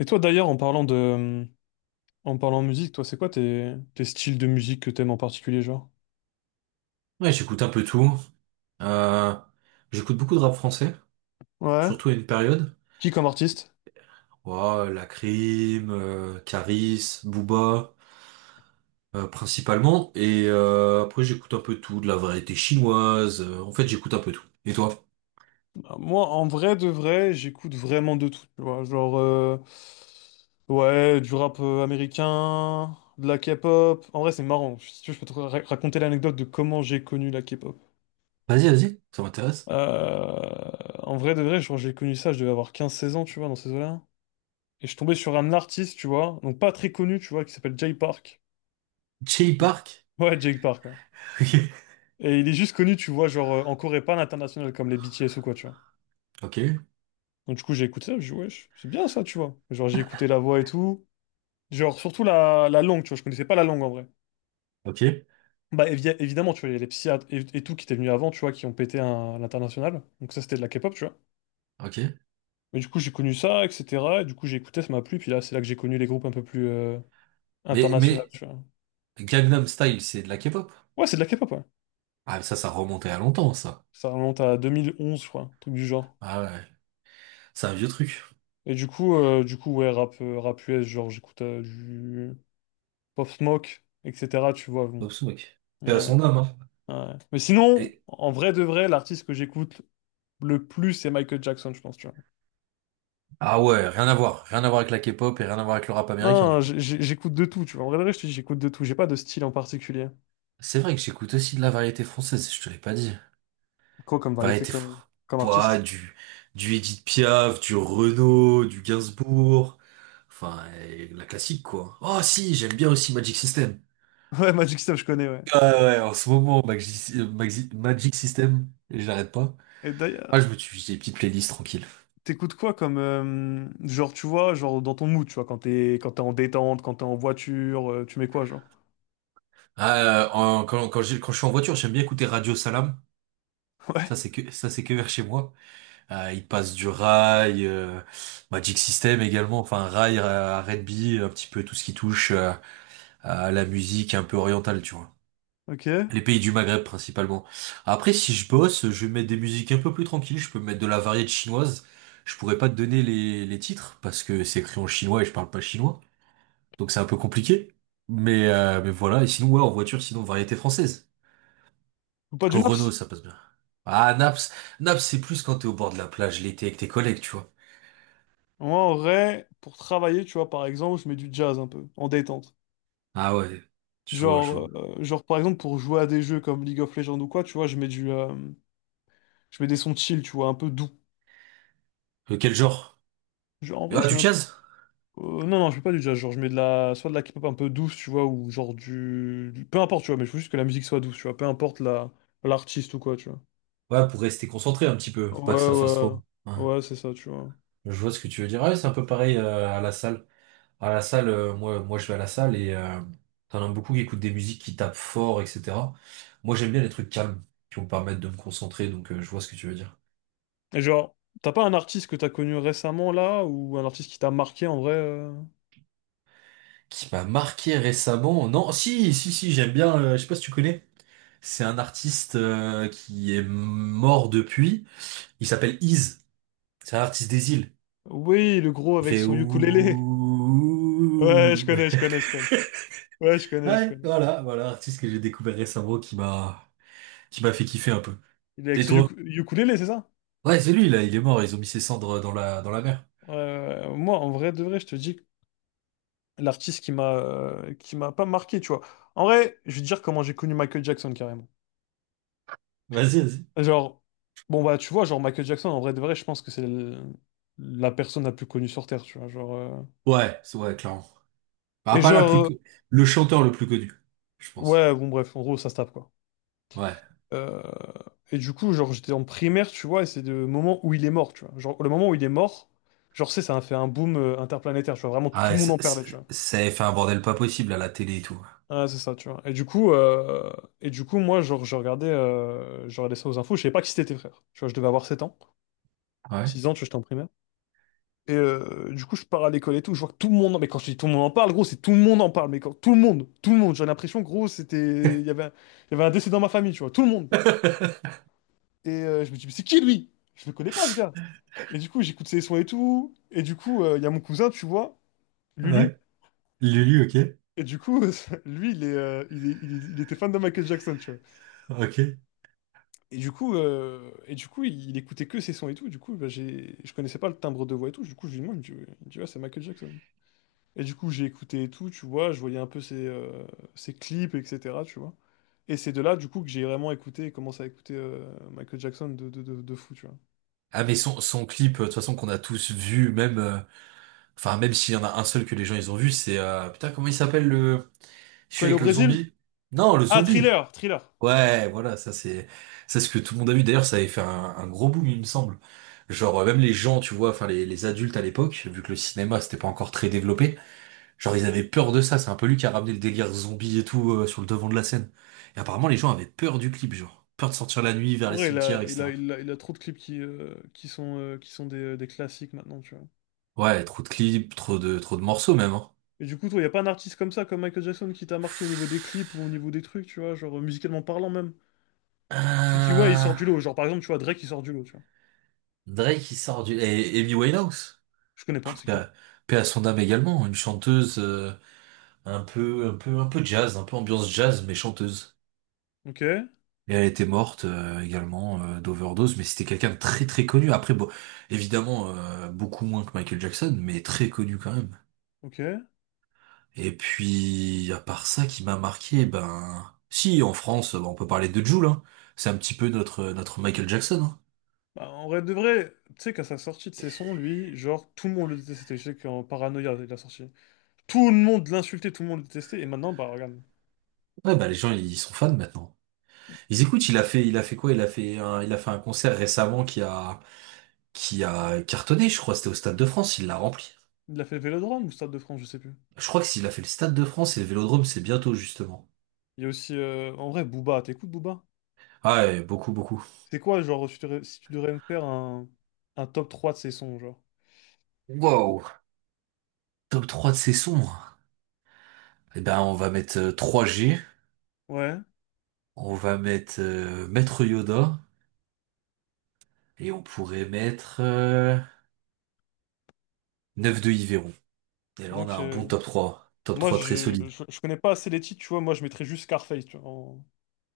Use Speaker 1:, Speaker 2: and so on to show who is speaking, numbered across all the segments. Speaker 1: Et toi d'ailleurs, en parlant musique, toi, c'est quoi tes styles de musique que t'aimes en particulier, genre?
Speaker 2: Ouais, j'écoute un peu tout. Euh, j'écoute beaucoup de rap français,
Speaker 1: Ouais.
Speaker 2: surtout à une période.
Speaker 1: Qui comme artiste?
Speaker 2: Ouais, Lacrim, Karis, Booba, principalement. Et après, j'écoute un peu de tout, de la variété chinoise. En fait, j'écoute un peu tout. Et toi?
Speaker 1: Bah, moi, en vrai de vrai, j'écoute vraiment de tout, tu vois. Genre, ouais, du rap américain, de la K-pop. En vrai, c'est marrant. Si tu veux, je peux te raconter l'anecdote de comment j'ai connu la K-pop.
Speaker 2: Vas-y, vas-y, ça m'intéresse.
Speaker 1: Euh, en vrai de vrai, genre, j'ai connu ça, je devais avoir 15-16 ans, tu vois, dans ces eaux-là. Et je tombais sur un artiste, tu vois, donc pas très connu, tu vois, qui s'appelle Jay Park.
Speaker 2: Jay Park?
Speaker 1: Ouais, Jake Park, ouais. Et il est juste connu, tu vois, genre, en Corée, pas à l'international comme les BTS ou quoi, tu vois.
Speaker 2: Ok,
Speaker 1: Donc du coup, j'ai écouté ça, je dit wesh, c'est bien ça, tu vois. Genre, j'ai écouté la voix et tout. Genre, surtout la langue, tu vois, je connaissais pas la langue en vrai.
Speaker 2: ok,
Speaker 1: Bah, évidemment, tu vois, il y a les psychiatres et tout qui étaient venus avant, tu vois, qui ont pété à l'international. Donc ça, c'était de la K-pop, tu vois.
Speaker 2: ok.
Speaker 1: Mais du coup, j'ai connu ça, etc. Et du coup, j'ai écouté, ça m'a plu. Puis là, c'est là que j'ai connu les groupes un peu plus
Speaker 2: Mais,
Speaker 1: internationaux,
Speaker 2: mais
Speaker 1: tu vois.
Speaker 2: Gangnam Style, c'est de la K-pop?
Speaker 1: Ouais, c'est de la K-pop, ouais.
Speaker 2: Ah, ça remontait à longtemps, ça.
Speaker 1: Ça remonte à 2011, je crois, un truc du genre.
Speaker 2: Ah ouais, c'est un vieux truc.
Speaker 1: Et du coup, ouais, rap US, genre, j'écoute du... Pop Smoke, etc. Tu vois,
Speaker 2: Pop
Speaker 1: bon.
Speaker 2: Smoke. Paix à
Speaker 1: Ouais,
Speaker 2: son âme, hein.
Speaker 1: ouais. Mais sinon,
Speaker 2: Et-
Speaker 1: en vrai de vrai, l'artiste que j'écoute le plus, c'est Michael Jackson, je pense, tu vois.
Speaker 2: Ah ouais, rien à voir. Rien à voir avec la K-pop et rien à voir avec le rap américain, du
Speaker 1: Non,
Speaker 2: coup.
Speaker 1: j'écoute de tout, tu vois. En vrai de vrai, je te dis, j'écoute de tout. J'ai pas de style en particulier.
Speaker 2: C'est vrai que j'écoute aussi de la variété française, je te l'ai pas dit.
Speaker 1: Quoi comme variété,
Speaker 2: Variété fr-
Speaker 1: comme
Speaker 2: Ouah,
Speaker 1: artiste?
Speaker 2: du Edith Piaf, du Renaud, du Gainsbourg. Enfin, la classique, quoi. Oh si, j'aime bien aussi Magic System.
Speaker 1: Ouais, Magic Step, je connais, ouais.
Speaker 2: Ouais, ouais, en ce moment, Magic System, j'arrête pas.
Speaker 1: Et
Speaker 2: Ah, je
Speaker 1: d'ailleurs,
Speaker 2: me suis fait des petites playlists tranquilles.
Speaker 1: t'écoutes quoi comme... genre, tu vois, genre dans ton mood, tu vois, quand t'es en détente, quand t'es en voiture, tu mets quoi, genre?
Speaker 2: Ah, quand je suis en voiture, j'aime bien écouter Radio Salam.
Speaker 1: Ouais,
Speaker 2: Ça, c'est que vers chez moi. Il passe du Rai, Magic System également, enfin Rai, R&B, un petit peu tout ce qui touche à la musique un peu orientale, tu vois.
Speaker 1: ok.
Speaker 2: Les pays du Maghreb principalement. Après, si je bosse, je vais mettre des musiques un peu plus tranquilles, je peux mettre de la variété chinoise. Je pourrais pas te donner les titres parce que c'est écrit en chinois et je parle pas chinois, donc c'est un peu compliqué. Mais voilà, et sinon, ouais, en voiture, sinon, variété française.
Speaker 1: Ou pas du
Speaker 2: Au Renault,
Speaker 1: naps?
Speaker 2: ça passe bien. Ah, Naps, Naps, c'est plus quand t'es au bord de la plage l'été avec tes collègues, tu vois.
Speaker 1: Moi, en vrai, pour travailler, tu vois, par exemple, je mets du jazz un peu, en détente.
Speaker 2: Ah ouais, je vois, je
Speaker 1: Genre,
Speaker 2: vois.
Speaker 1: genre, par exemple, pour jouer à des jeux comme League of Legends ou quoi, tu vois, je mets des sons chill, tu vois, un peu doux.
Speaker 2: Quel genre?
Speaker 1: Genre, en vrai,
Speaker 2: Ah,
Speaker 1: je
Speaker 2: du
Speaker 1: mets un peu...
Speaker 2: jazz?
Speaker 1: non, non, je mets pas du jazz, genre, je mets de la... soit de la K-pop un peu douce, tu vois, ou genre peu importe, tu vois, mais je veux juste que la musique soit douce, tu vois, l'artiste ou quoi, tu vois.
Speaker 2: Ouais, pour rester concentré un petit peu, pas que
Speaker 1: Ouais,
Speaker 2: ça fasse trop.
Speaker 1: ouais,
Speaker 2: Ouais.
Speaker 1: ouais, c'est ça, tu vois.
Speaker 2: Je vois ce que tu veux dire. Ouais, c'est un peu pareil à la salle. À la salle, moi, je vais à la salle et t'en as beaucoup qui écoutent des musiques qui tapent fort, etc. Moi, j'aime bien les trucs calmes qui vont me permettre de me concentrer, donc je vois ce que tu veux dire.
Speaker 1: Et genre, t'as pas un artiste que t'as connu récemment, là, ou un artiste qui t'a marqué, en vrai?
Speaker 2: Qui m'a marqué récemment? Non, si, si, si, j'aime bien. Je sais pas si tu connais. C'est un artiste qui est mort depuis. Il s'appelle Ease. C'est un artiste des îles.
Speaker 1: Oui, le gros
Speaker 2: Il
Speaker 1: avec
Speaker 2: fait
Speaker 1: son ukulélé. Ouais, je
Speaker 2: ouh.
Speaker 1: connais, je connais, je connais. Ouais, je connais, je
Speaker 2: Ouais,
Speaker 1: connais.
Speaker 2: voilà, voilà, l'artiste que j'ai découvert récemment qui m'a fait kiffer un peu.
Speaker 1: Il est avec
Speaker 2: Et
Speaker 1: son
Speaker 2: toi?
Speaker 1: ukulélé, c'est ça?
Speaker 2: Ouais, c'est lui là, il est mort, ils ont mis ses cendres dans la mer.
Speaker 1: Moi, en vrai, de vrai, je te dis que l'artiste qui m'a pas marqué, tu vois. En vrai, je vais te dire comment j'ai connu Michael Jackson carrément.
Speaker 2: Vas-y, vas-y.
Speaker 1: Genre, bon bah tu vois, genre Michael Jackson, en vrai, de vrai, je pense que c'est la personne la plus connue sur Terre, tu vois. Genre,
Speaker 2: Ouais, c'est ouais, clairement. Bah,
Speaker 1: et
Speaker 2: pas la plus
Speaker 1: genre,
Speaker 2: le chanteur le plus connu, je pense.
Speaker 1: ouais, bon bref, en gros, ça se tape quoi.
Speaker 2: Ouais.
Speaker 1: Euh, Et du coup, genre, j'étais en primaire, tu vois, et c'est le moment où il est mort, tu vois. Genre, le moment où il est mort, genre, ça a fait un boom interplanétaire, tu vois. Vraiment,
Speaker 2: Ah,
Speaker 1: tout
Speaker 2: ouais,
Speaker 1: le monde en parlait, tu vois.
Speaker 2: ça avait fait un bordel pas possible à la télé et tout.
Speaker 1: Ah, c'est ça, tu vois. Et du coup moi, genre, je regardais ça aux infos. Je savais pas qui c'était tes frères. Tu vois, je devais avoir 7 ans,
Speaker 2: Ouais.
Speaker 1: 6 ans, tu vois, j'étais en primaire. Et du coup, je pars à l'école et tout. Je vois que tout le monde. Mais quand je dis tout le monde en parle, gros, c'est tout le monde en parle. Mais quand tout le monde, j'ai l'impression, gros, c'était. Il y avait un décès dans ma famille, tu vois, tout le monde. Et je me dis, mais c'est qui lui? Je le connais pas, ce gars. Et du coup, j'écoute ses sons et tout. Et du coup, il y a mon cousin, tu vois, Lulu.
Speaker 2: Ouais. Lulu, ok.
Speaker 1: Et du coup, lui, il était fan de Michael Jackson, tu vois.
Speaker 2: Ok.
Speaker 1: Et du coup, il écoutait que ses sons et tout. Du coup, bah, je connaissais pas le timbre de voix et tout. Du coup, je lui demande, il me dit, ouais. Il me dit, ouais, c'est Michael Jackson. Et du coup, j'ai écouté et tout, tu vois. Je voyais un peu ses clips, etc. Tu vois. Et c'est de là, du coup, que j'ai vraiment écouté et commencé à écouter Michael Jackson de fou, tu vois.
Speaker 2: Ah mais son clip, de toute façon qu'on a tous vu, même. Enfin, même s'il y en a un seul que les gens ils ont vu, c'est putain comment il s'appelle le je
Speaker 1: Quand
Speaker 2: suis
Speaker 1: il est au
Speaker 2: avec le
Speaker 1: Brésil?
Speaker 2: zombie? Non, le
Speaker 1: Ah,
Speaker 2: zombie.
Speaker 1: Thriller, Thriller.
Speaker 2: Ouais, voilà, ça c'est ce que tout le monde a vu. D'ailleurs, ça avait fait un gros boom, il me semble. Genre même les gens, tu vois, enfin les adultes à l'époque, vu que le cinéma c'était pas encore très développé, genre ils avaient peur de ça. C'est un peu lui qui a ramené le délire zombie et tout sur le devant de la scène. Et apparemment les gens avaient peur du clip, genre peur de sortir la nuit vers
Speaker 1: En
Speaker 2: les
Speaker 1: vrai, il
Speaker 2: cimetières,
Speaker 1: a, il a,
Speaker 2: etc.
Speaker 1: il a, il a trop de clips qui sont des classiques maintenant, tu vois.
Speaker 2: Ouais, trop de clips, trop de morceaux même. Hein.
Speaker 1: Et du coup, toi, il a pas un artiste comme ça, comme Michael Jackson, qui t'a marqué au niveau des clips ou au niveau des trucs, tu vois, genre musicalement parlant même. Tu te dis, ouais, il sort
Speaker 2: Euh,
Speaker 1: du lot. Genre, par exemple, tu vois, Drake, il sort du lot, tu vois.
Speaker 2: Drake qui sort du... Et Amy Winehouse.
Speaker 1: Je connais pas, c'est
Speaker 2: Paix
Speaker 1: qui?
Speaker 2: à, paix à son âme également. Une chanteuse un peu jazz, un peu ambiance jazz, mais chanteuse.
Speaker 1: Ok,
Speaker 2: Et elle était morte également d'overdose, mais c'était quelqu'un de très très connu. Après, bon, évidemment, beaucoup moins que Michael Jackson, mais très connu quand même.
Speaker 1: ok.
Speaker 2: Et puis, à part ça qui m'a marqué, ben... Si, en France, ben on peut parler de Jul, hein. C'est un petit peu notre Michael Jackson, hein.
Speaker 1: Bah, en vrai de vrai, tu sais, qu'à sa sortie de ses sons, lui, genre, tout le monde le détestait. Je sais qu'en paranoïa il a sorti. Tout le monde l'insultait, tout le monde le détestait. Et maintenant, bah, regarde.
Speaker 2: Ouais, bah les gens, ils sont fans maintenant. Ils écoutent, il a fait quoi? Il a fait un concert récemment qui a cartonné, je crois. C'était au Stade de France, il l'a rempli.
Speaker 1: Il a fait le Vélodrome ou Stade de France, je sais plus.
Speaker 2: Je crois que s'il a fait le Stade de France et le Vélodrome, c'est bientôt, justement.
Speaker 1: Il y a aussi, en vrai, Booba. T'écoutes Booba?
Speaker 2: Ah ouais, beaucoup, beaucoup.
Speaker 1: C'est quoi, genre, si tu devrais me faire un top 3 de ses sons, genre?
Speaker 2: Wow. Top 3 de ses sons. Eh ben, on va mettre 3G.
Speaker 1: Ouais.
Speaker 2: On va mettre Maître Yoda. Et on pourrait mettre 9 de Yveron. Et là, on a
Speaker 1: Donc,
Speaker 2: un bon top 3. Top
Speaker 1: moi,
Speaker 2: 3 très
Speaker 1: je,
Speaker 2: solide.
Speaker 1: je, je connais pas assez les titres, tu vois. Moi, je mettrais juste Scarface, tu vois.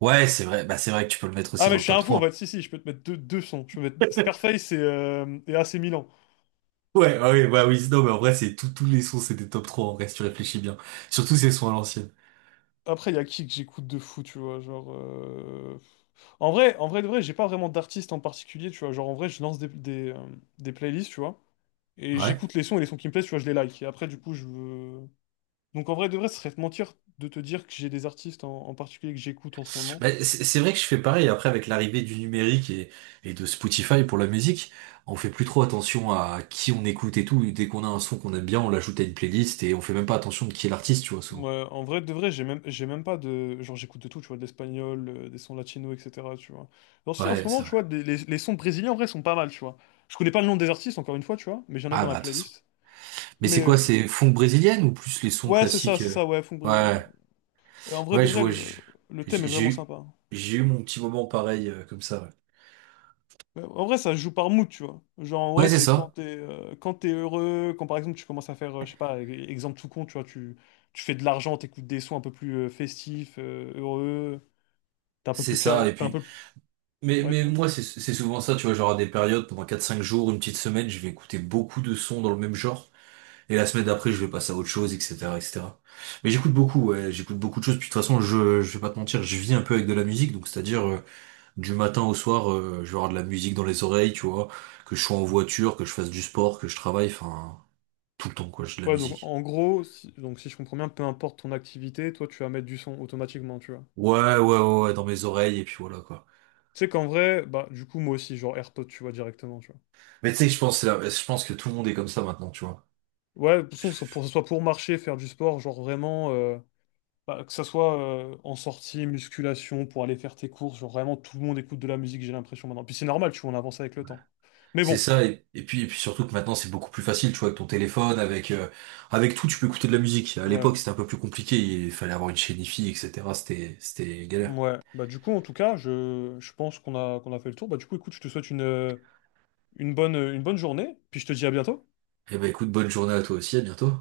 Speaker 2: Ouais, c'est vrai. Bah, c'est vrai que tu peux le mettre aussi
Speaker 1: Ah mais
Speaker 2: dans
Speaker 1: je
Speaker 2: le
Speaker 1: suis
Speaker 2: top
Speaker 1: un fou en fait,
Speaker 2: 3.
Speaker 1: si si, je peux te mettre deux sons. Je peux mettre Scarface et AC Milan.
Speaker 2: Ouais, ah oui, bah oui, non, mais en vrai, c'est tous les sons, c'est des top 3 en vrai, si tu réfléchis bien. Surtout ces sons à l'ancienne.
Speaker 1: Après, il y a qui que j'écoute de fou, tu vois, genre... En en vrai de vrai, j'ai pas vraiment d'artiste en particulier, tu vois, genre en vrai, je lance des playlists, tu vois, et
Speaker 2: Ouais.
Speaker 1: j'écoute les sons et les sons qui me plaisent, tu vois, je les like. Et après, du coup. Donc en vrai de vrai, ce serait te mentir de te dire que j'ai des artistes en particulier que j'écoute en ce moment.
Speaker 2: Bah, c'est vrai que je fais pareil, après, avec l'arrivée du numérique et de Spotify pour la musique, on fait plus trop attention à qui on écoute et tout. Dès qu'on a un son qu'on aime bien, on l'ajoute à une playlist et on fait même pas attention de qui est l'artiste, tu vois, souvent.
Speaker 1: Ouais, en vrai, de vrai, j'ai même pas de... Genre, j'écoute de tout, tu vois, de l'espagnol, des sons latinos, etc., tu vois. Alors si, en
Speaker 2: Ouais,
Speaker 1: ce moment,
Speaker 2: c'est
Speaker 1: tu
Speaker 2: vrai.
Speaker 1: vois, les sons brésiliens, en vrai, sont pas mal, tu vois. Je connais pas le nom des artistes, encore une fois, tu vois, mais j'en ai
Speaker 2: Ah
Speaker 1: dans
Speaker 2: bah,
Speaker 1: la
Speaker 2: de toute façon.
Speaker 1: playlist.
Speaker 2: Mais
Speaker 1: Mais,
Speaker 2: c'est quoi, c'est funk brésilienne ou plus les sons
Speaker 1: ouais,
Speaker 2: classiques?
Speaker 1: c'est ça, ouais, funk brésilien, ouais.
Speaker 2: Ouais,
Speaker 1: Et en vrai,
Speaker 2: ouais,
Speaker 1: de
Speaker 2: je
Speaker 1: vrai,
Speaker 2: vois,
Speaker 1: le, le thème
Speaker 2: j'ai
Speaker 1: est
Speaker 2: j'ai
Speaker 1: vraiment
Speaker 2: eu,
Speaker 1: sympa.
Speaker 2: j'ai eu mon petit moment pareil, comme ça, ouais.
Speaker 1: Ouais, en vrai, ça se joue par mood, tu vois. Genre, en vrai,
Speaker 2: Ouais, c'est
Speaker 1: c'est
Speaker 2: ça.
Speaker 1: quand t'es heureux, quand, par exemple, tu commences à faire, je sais pas, exemple tout con, tu vois, tu fais de l'argent, t'écoutes des sons un peu plus festifs, heureux, t'es un peu
Speaker 2: C'est
Speaker 1: plus...
Speaker 2: ça, et
Speaker 1: T'es un
Speaker 2: puis...
Speaker 1: peu plus...
Speaker 2: Mais,
Speaker 1: Ouais,
Speaker 2: mais
Speaker 1: dis-moi.
Speaker 2: moi, c'est souvent ça, tu vois, genre à des périodes, pendant quatre cinq jours, une petite semaine, je vais écouter beaucoup de sons dans le même genre, et la semaine d'après, je vais passer à autre chose, etc., etc. Mais j'écoute beaucoup, ouais, j'écoute beaucoup de choses, puis de toute façon, je vais pas te mentir, je vis un peu avec de la musique, donc c'est-à-dire, du matin au soir, je vais avoir de la musique dans les oreilles, tu vois, que je sois en voiture, que je fasse du sport, que je travaille, enfin, tout le temps, quoi, j'ai de la
Speaker 1: Ouais, donc
Speaker 2: musique.
Speaker 1: en gros, si je comprends bien, peu importe ton activité, toi tu vas mettre du son automatiquement, tu vois.
Speaker 2: Ouais, ouais, ouais, ouais, dans mes oreilles, et puis voilà, quoi.
Speaker 1: Tu sais qu'en vrai, bah du coup moi aussi, genre AirPod, tu vois, directement, tu vois.
Speaker 2: Mais tu sais, je pense que tout le monde est comme ça maintenant, tu vois.
Speaker 1: Ouais, de toute façon, c'est pour, que ce soit pour marcher, faire du sport, genre vraiment, bah, que ça soit en sortie, musculation, pour aller faire tes courses, genre vraiment tout le monde écoute de la musique, j'ai l'impression maintenant. Puis c'est normal, tu vois, on avance avec le temps. Mais
Speaker 2: C'est
Speaker 1: bon,
Speaker 2: ça, et puis surtout que maintenant c'est beaucoup plus facile, tu vois, avec ton téléphone, avec tout, tu peux écouter de la musique. À l'époque
Speaker 1: ouais,
Speaker 2: c'était un peu plus compliqué, il fallait avoir une chaîne hi etc. C'était galère.
Speaker 1: ouais. Bah du coup, en tout cas, je pense qu'on a fait le tour. Bah du coup, écoute, je te souhaite une bonne journée, puis je te dis à bientôt.
Speaker 2: Eh ben écoute, bonne journée à toi aussi, à bientôt.